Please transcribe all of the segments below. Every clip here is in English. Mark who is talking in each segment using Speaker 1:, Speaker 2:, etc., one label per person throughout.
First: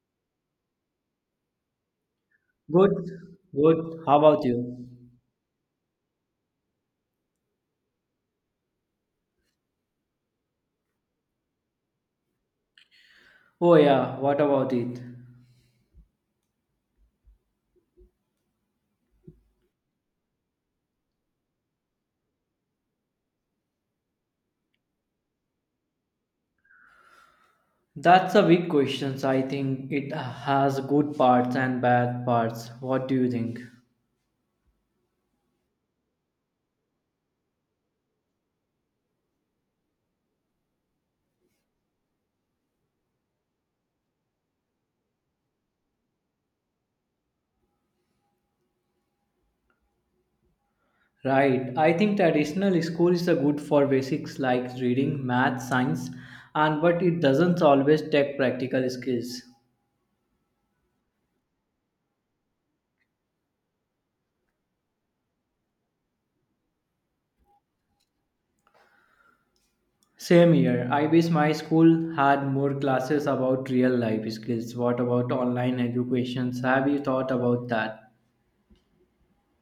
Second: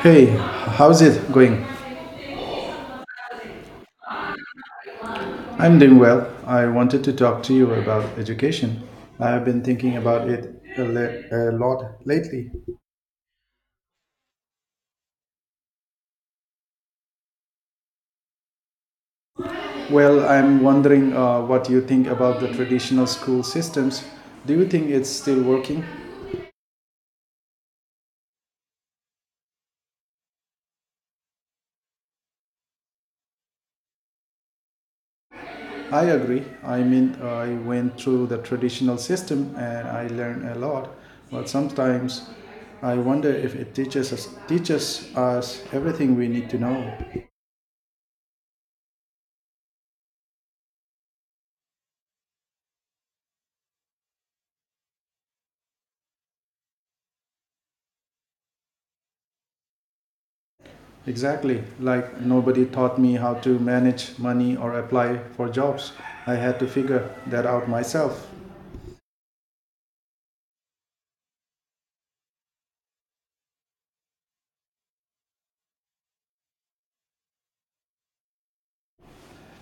Speaker 1: Hey, how's it going?
Speaker 2: Good, good. How about you?
Speaker 1: I'm doing well. I wanted to talk to you about education. I have been thinking about it a lot lately.
Speaker 2: Oh yeah, what about it?
Speaker 1: Well, I'm wondering what you think about the traditional school systems. Do you think it's still working?
Speaker 2: That's a big question. I think it has good parts and bad parts. What do you think?
Speaker 1: I agree. I mean, I went through the traditional system and I learned a lot, but sometimes I wonder if it teaches us everything we need to know.
Speaker 2: Right. I think traditional school is a good for basics like reading, math, science, and but it doesn't always take practical skills.
Speaker 1: Exactly. Like nobody taught me how to manage money or apply for jobs. I had to figure that out myself.
Speaker 2: Same here. I wish my school had more classes about real life skills. What about online educations? Have you thought about that?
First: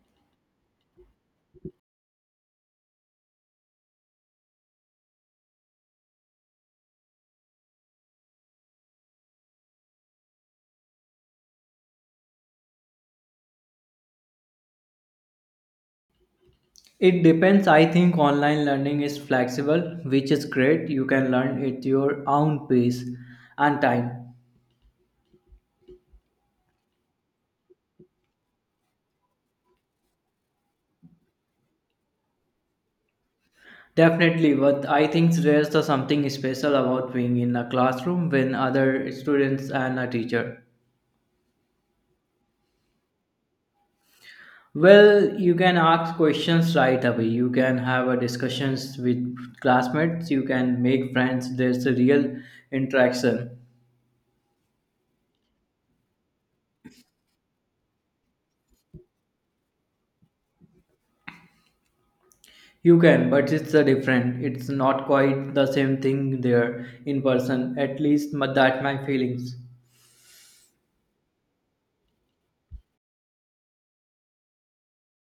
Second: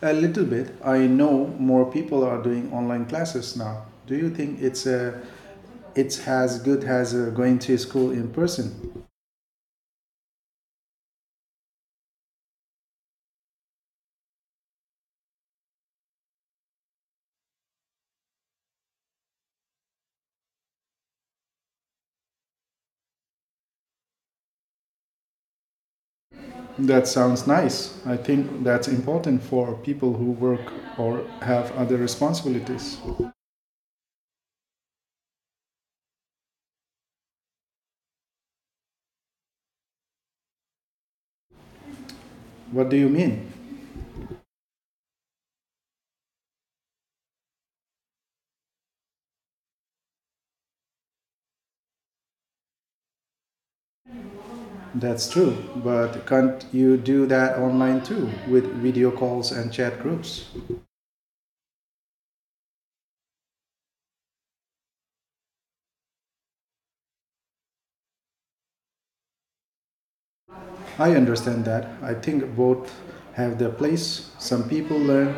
Speaker 1: A little bit. I know more people are doing online classes now. Do you think it's a it's as good as going to school in person?
Speaker 2: It depends. I think online learning is flexible, which is great. You can learn at your own pace and time.
Speaker 1: That sounds nice. I think that's important for people who work or have other responsibilities.
Speaker 2: Definitely, but I think there's the something special about being in a classroom with other students and a teacher.
Speaker 1: What do you mean?
Speaker 2: Well, you can ask questions right away. You can have a discussions with classmates. You can make friends. There's a real interaction.
Speaker 1: That's true, but can't you do that online too with video calls and chat groups?
Speaker 2: You can, but it's a different. It's not quite the same thing there in person. At least my- that my feelings.
Speaker 1: I understand that. I think both have their place. Some people learn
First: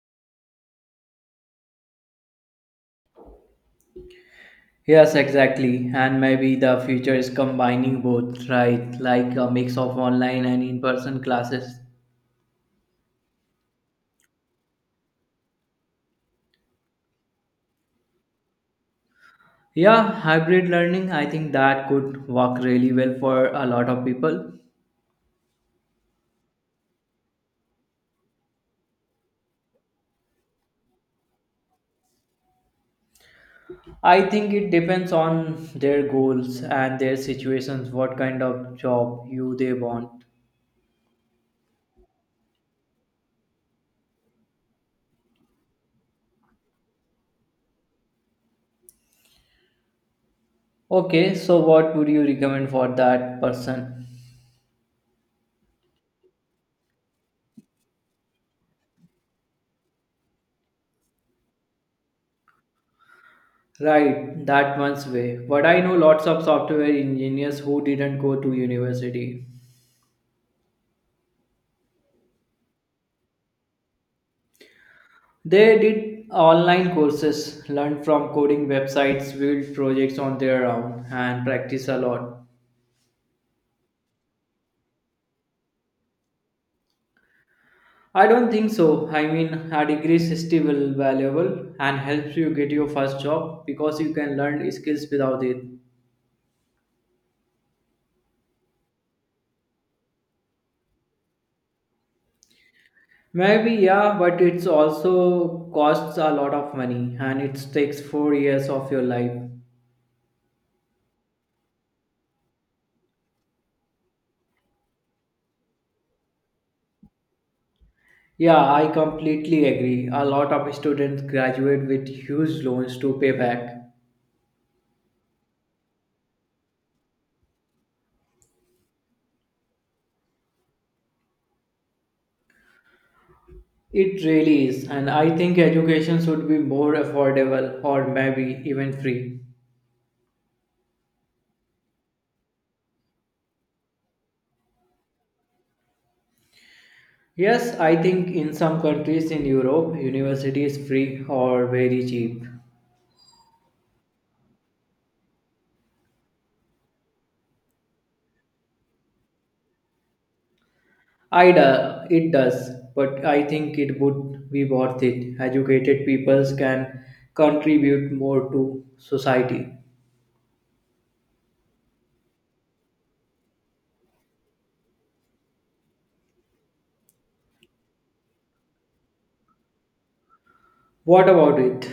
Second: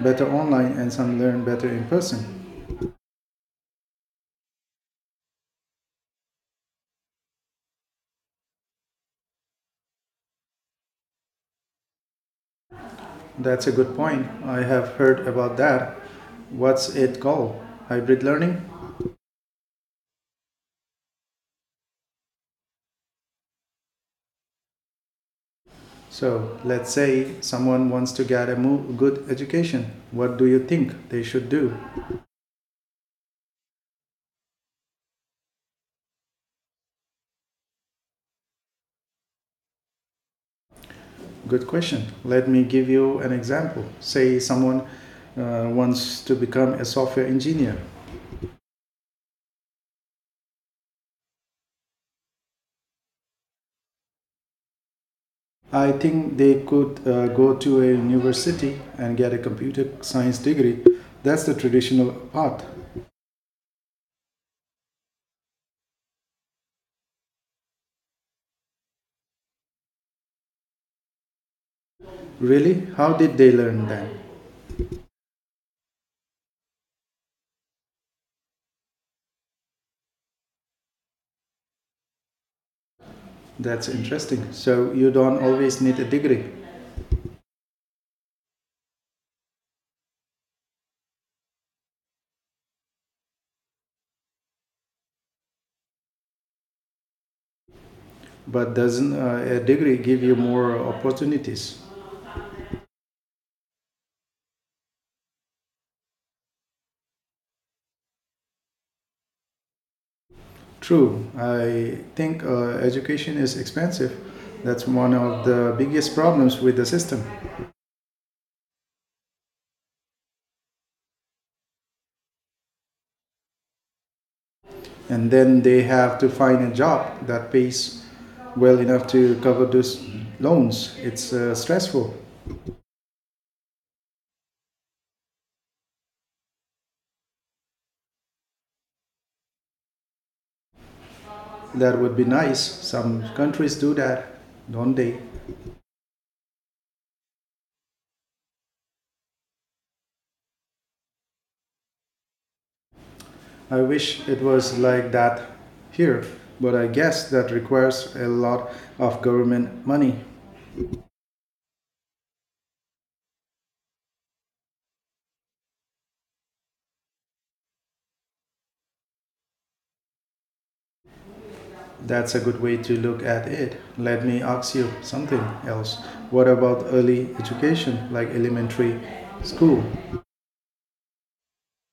Speaker 1: better online and some learn better in person.
Speaker 2: Yes, exactly. And maybe the future is combining both, right? Like a mix of online and in-person classes.
Speaker 1: That's a good point. I have heard about that. What's it called? Hybrid learning?
Speaker 2: Yeah, hybrid learning, I think that could work really well for a lot of people.
Speaker 1: So, let's say someone wants to get a good education. What do you think they should do?
Speaker 2: I think it depends on their goals and their situations, what kind of job you they want.
Speaker 1: Good question. Let me give you an example. Say someone wants to become a software engineer.
Speaker 2: Okay, so what would you recommend for that person?
Speaker 1: I think they could go to a university and get a computer science degree. That's the traditional path.
Speaker 2: Right, that one's way. But I know lots of software engineers who didn't go to university.
Speaker 1: Really? How did they learn that?
Speaker 2: They did online courses, learned from coding websites, built projects on their own, and practice a lot.
Speaker 1: That's interesting. So you don't always need a degree,
Speaker 2: I don't think so. I mean, a degree is still valuable and helps you get your first job because you can learn skills without it.
Speaker 1: but doesn't a degree give you more opportunities?
Speaker 2: Maybe, yeah, but it's also costs a lot of money and it takes 4 years of your life.
Speaker 1: True. I think education is expensive. That's one of the biggest problems with the system.
Speaker 2: Yeah, I completely agree. A lot of students graduate with huge loans to pay back.
Speaker 1: And then they have to find a job that pays well enough to cover those loans. It's stressful.
Speaker 2: It really is, and I think education should be more affordable or maybe even free.
Speaker 1: That would be nice. Some countries do that, don't they?
Speaker 2: Yes, I think in some countries in Europe, university is free or very cheap.
Speaker 1: I wish it was like that here, but I guess that requires a lot of government money.
Speaker 2: I do, it does, but I think it would be worth it. Educated peoples can contribute more to society.
Speaker 1: That's a good way to look at it. Let me ask you something else. What about early education, like elementary school?
Speaker 2: What about it?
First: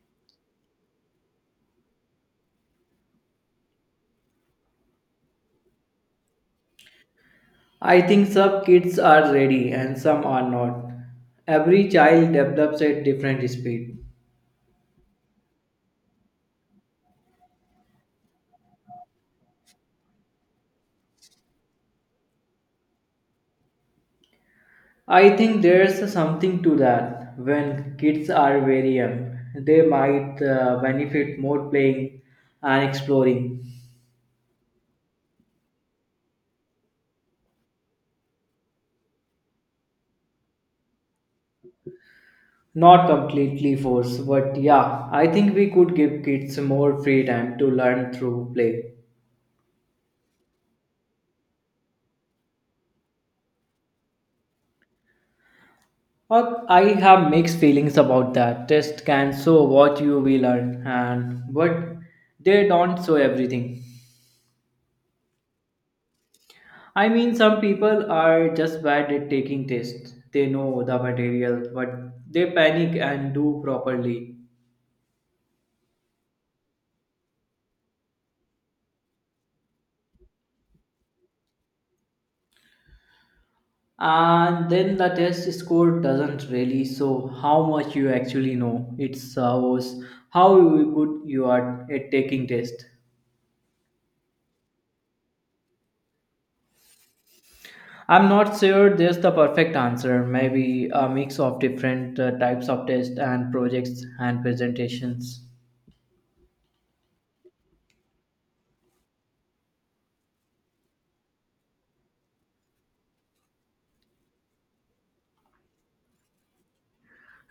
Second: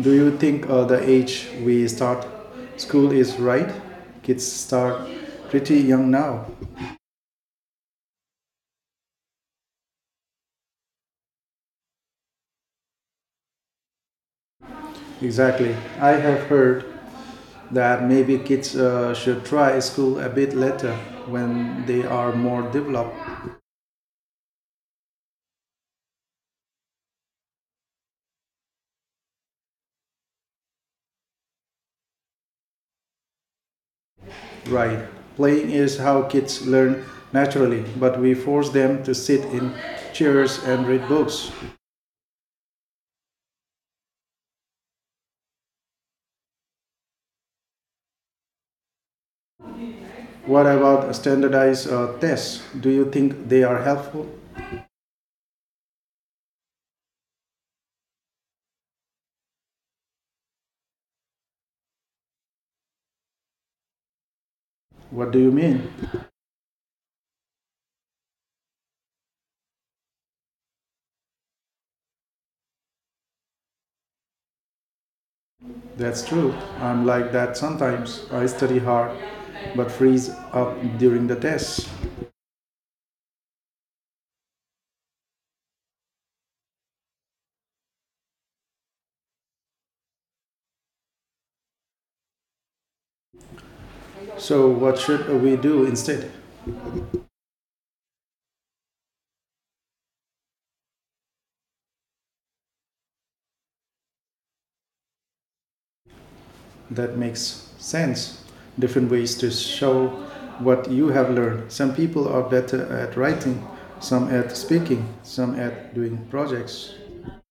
Speaker 1: Do you think the age we start school is right? Kids start pretty young now.
Speaker 2: I think some kids are ready and some are not. Every child develops at different speed.
Speaker 1: Exactly. I have heard that maybe kids should try school a bit later when they are more developed.
Speaker 2: I think there's something to that. When kids are very young, they might benefit more playing and exploring.
Speaker 1: Right. Playing is how kids learn naturally, but we force them to sit in chairs and read books.
Speaker 2: Not completely force, but yeah, I think we could give kids more free time to learn through play.
Speaker 1: What about standardized tests? Do you think they are helpful?
Speaker 2: I have mixed feelings about that. Test can show what you will learn and but they don't show everything.
Speaker 1: What do you mean?
Speaker 2: I mean, some people are just bad at taking tests. They know the material, but they panic and do properly.
Speaker 1: That's true. I'm like that sometimes. I study hard but freeze up during the tests.
Speaker 2: And then the test score doesn't really show how much you actually know. It shows how good you are at taking tests.
Speaker 1: So, what should we do instead?
Speaker 2: I'm not sure there's the perfect answer. Maybe a mix of different types of tests and projects and presentations.
Speaker 1: That makes sense. Different ways to show what you have learned. Some people are better at writing, some at speaking, some at doing projects.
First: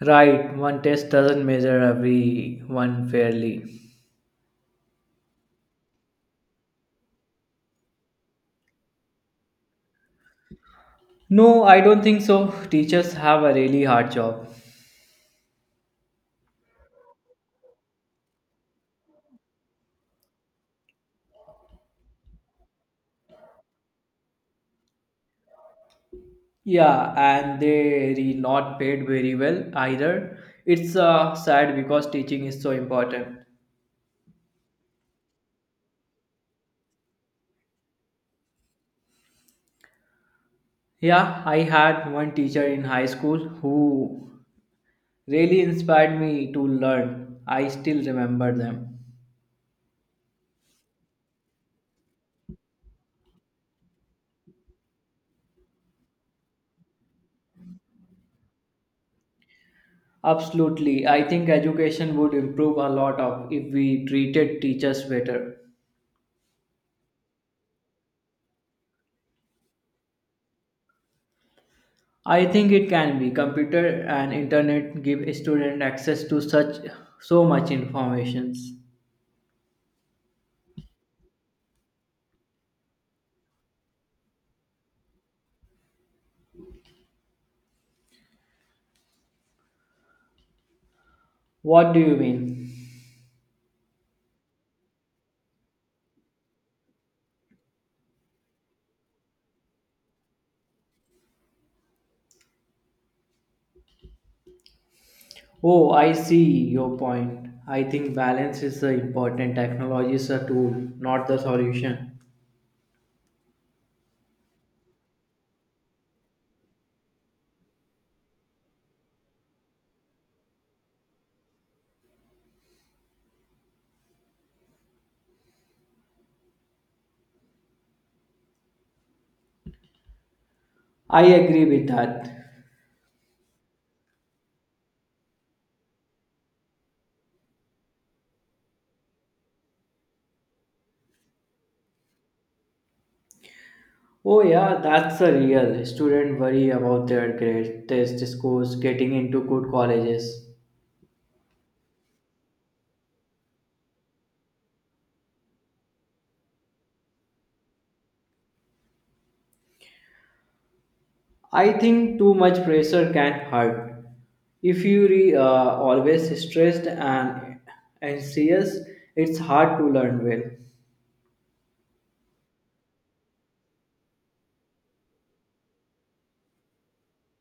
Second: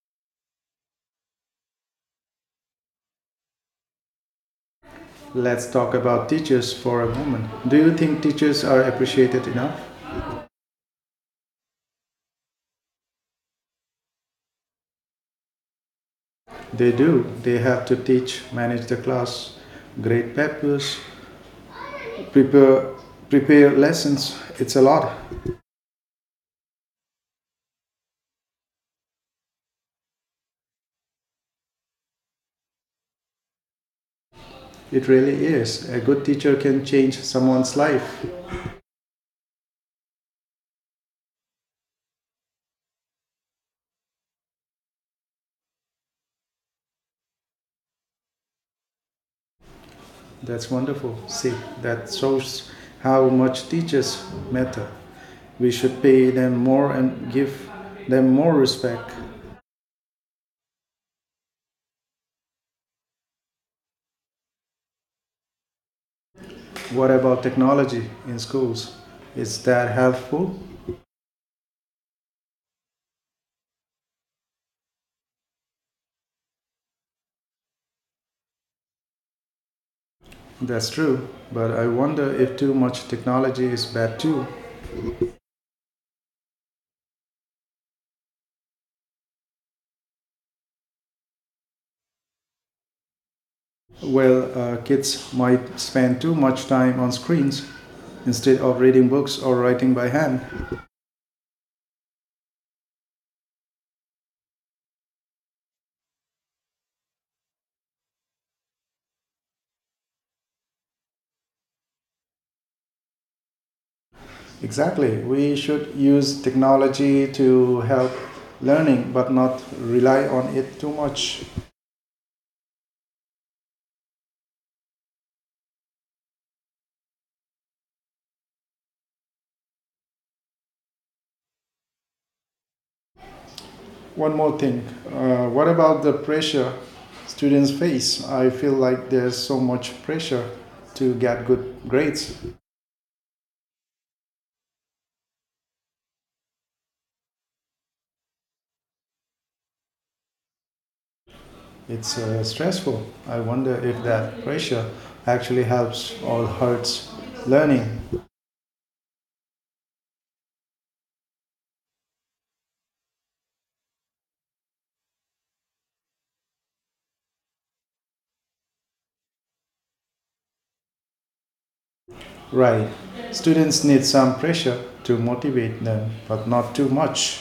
Speaker 2: Right, one test doesn't measure everyone fairly.
Speaker 1: Let's talk about teachers for a moment. Do you think teachers are appreciated enough?
Speaker 2: No, I don't think so. Teachers have a really hard job.
Speaker 1: They do. They have to teach, manage the class, grade papers, prepare prepare lessons. It's a lot.
Speaker 2: Yeah, and they are not paid very well either. It's sad because teaching is so important.
Speaker 1: It really is. A good teacher can change someone's life.
Speaker 2: Yeah, I had one teacher in high school who really inspired me to learn. I still remember them.
Speaker 1: That's wonderful. See, that shows how much teachers matter. We should pay them more and give them more respect.
Speaker 2: Absolutely. I think education would improve a lot of if we treated teachers better.
Speaker 1: What about technology in schools? Is that helpful?
Speaker 2: I think it can be. Computer and internet give student access to such so much informations.
Speaker 1: That's true, but I wonder if too much technology is bad too.
Speaker 2: What do you mean?
Speaker 1: Well, kids might spend too much time on screens instead of reading books or writing by hand.
Speaker 2: Oh, I see your point. I think balance is the important. Technology is a tool, not the solution.
Speaker 1: Exactly. We should use technology to help learning but not rely on it too much.
Speaker 2: I agree with that.
Speaker 1: One more thing. What about the pressure students face? I feel like there's so much pressure to get good grades.
Speaker 2: Oh yeah, that's a real student worry about their grades, test scores, getting into good colleges.
Speaker 1: It's stressful. I wonder if that pressure actually helps or hurts learning.
Speaker 2: I think too much pressure can hurt. If you re, always stressed and anxious, it's hard to learn well.
Speaker 1: Right. Students need some pressure to motivate them, but not too much,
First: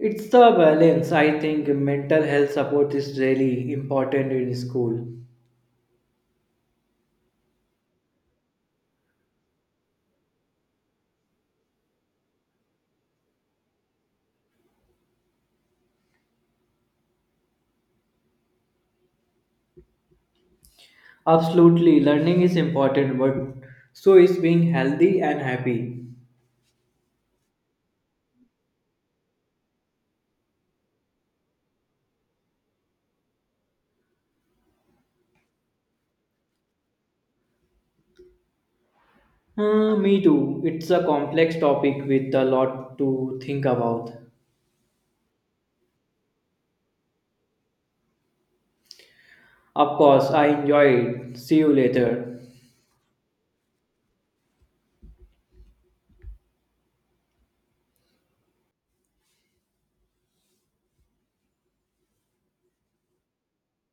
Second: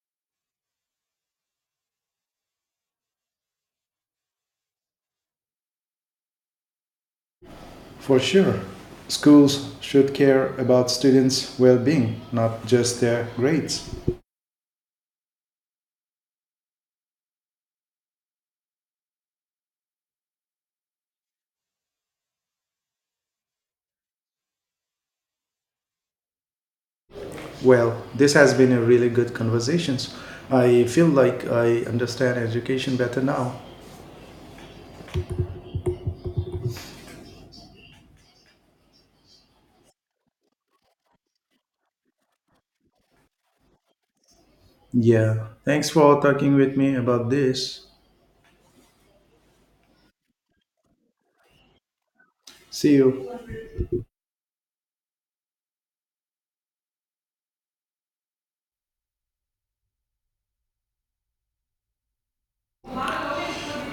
Speaker 2: It's the balance. I think mental health support is really important in school.
Speaker 1: for sure. Schools should care about students' well being, not just their grades.
Speaker 2: Absolutely, learning is important, but so is being healthy and happy.
Speaker 1: Well, this has been a really good conversation. I feel like I understand education better now.
Speaker 2: Me too. It's a complex topic with a lot to think about.
Speaker 1: Yeah. Thanks for talking with me about this.
Speaker 2: Of course, I enjoy it. See you later.
Speaker 1: See you.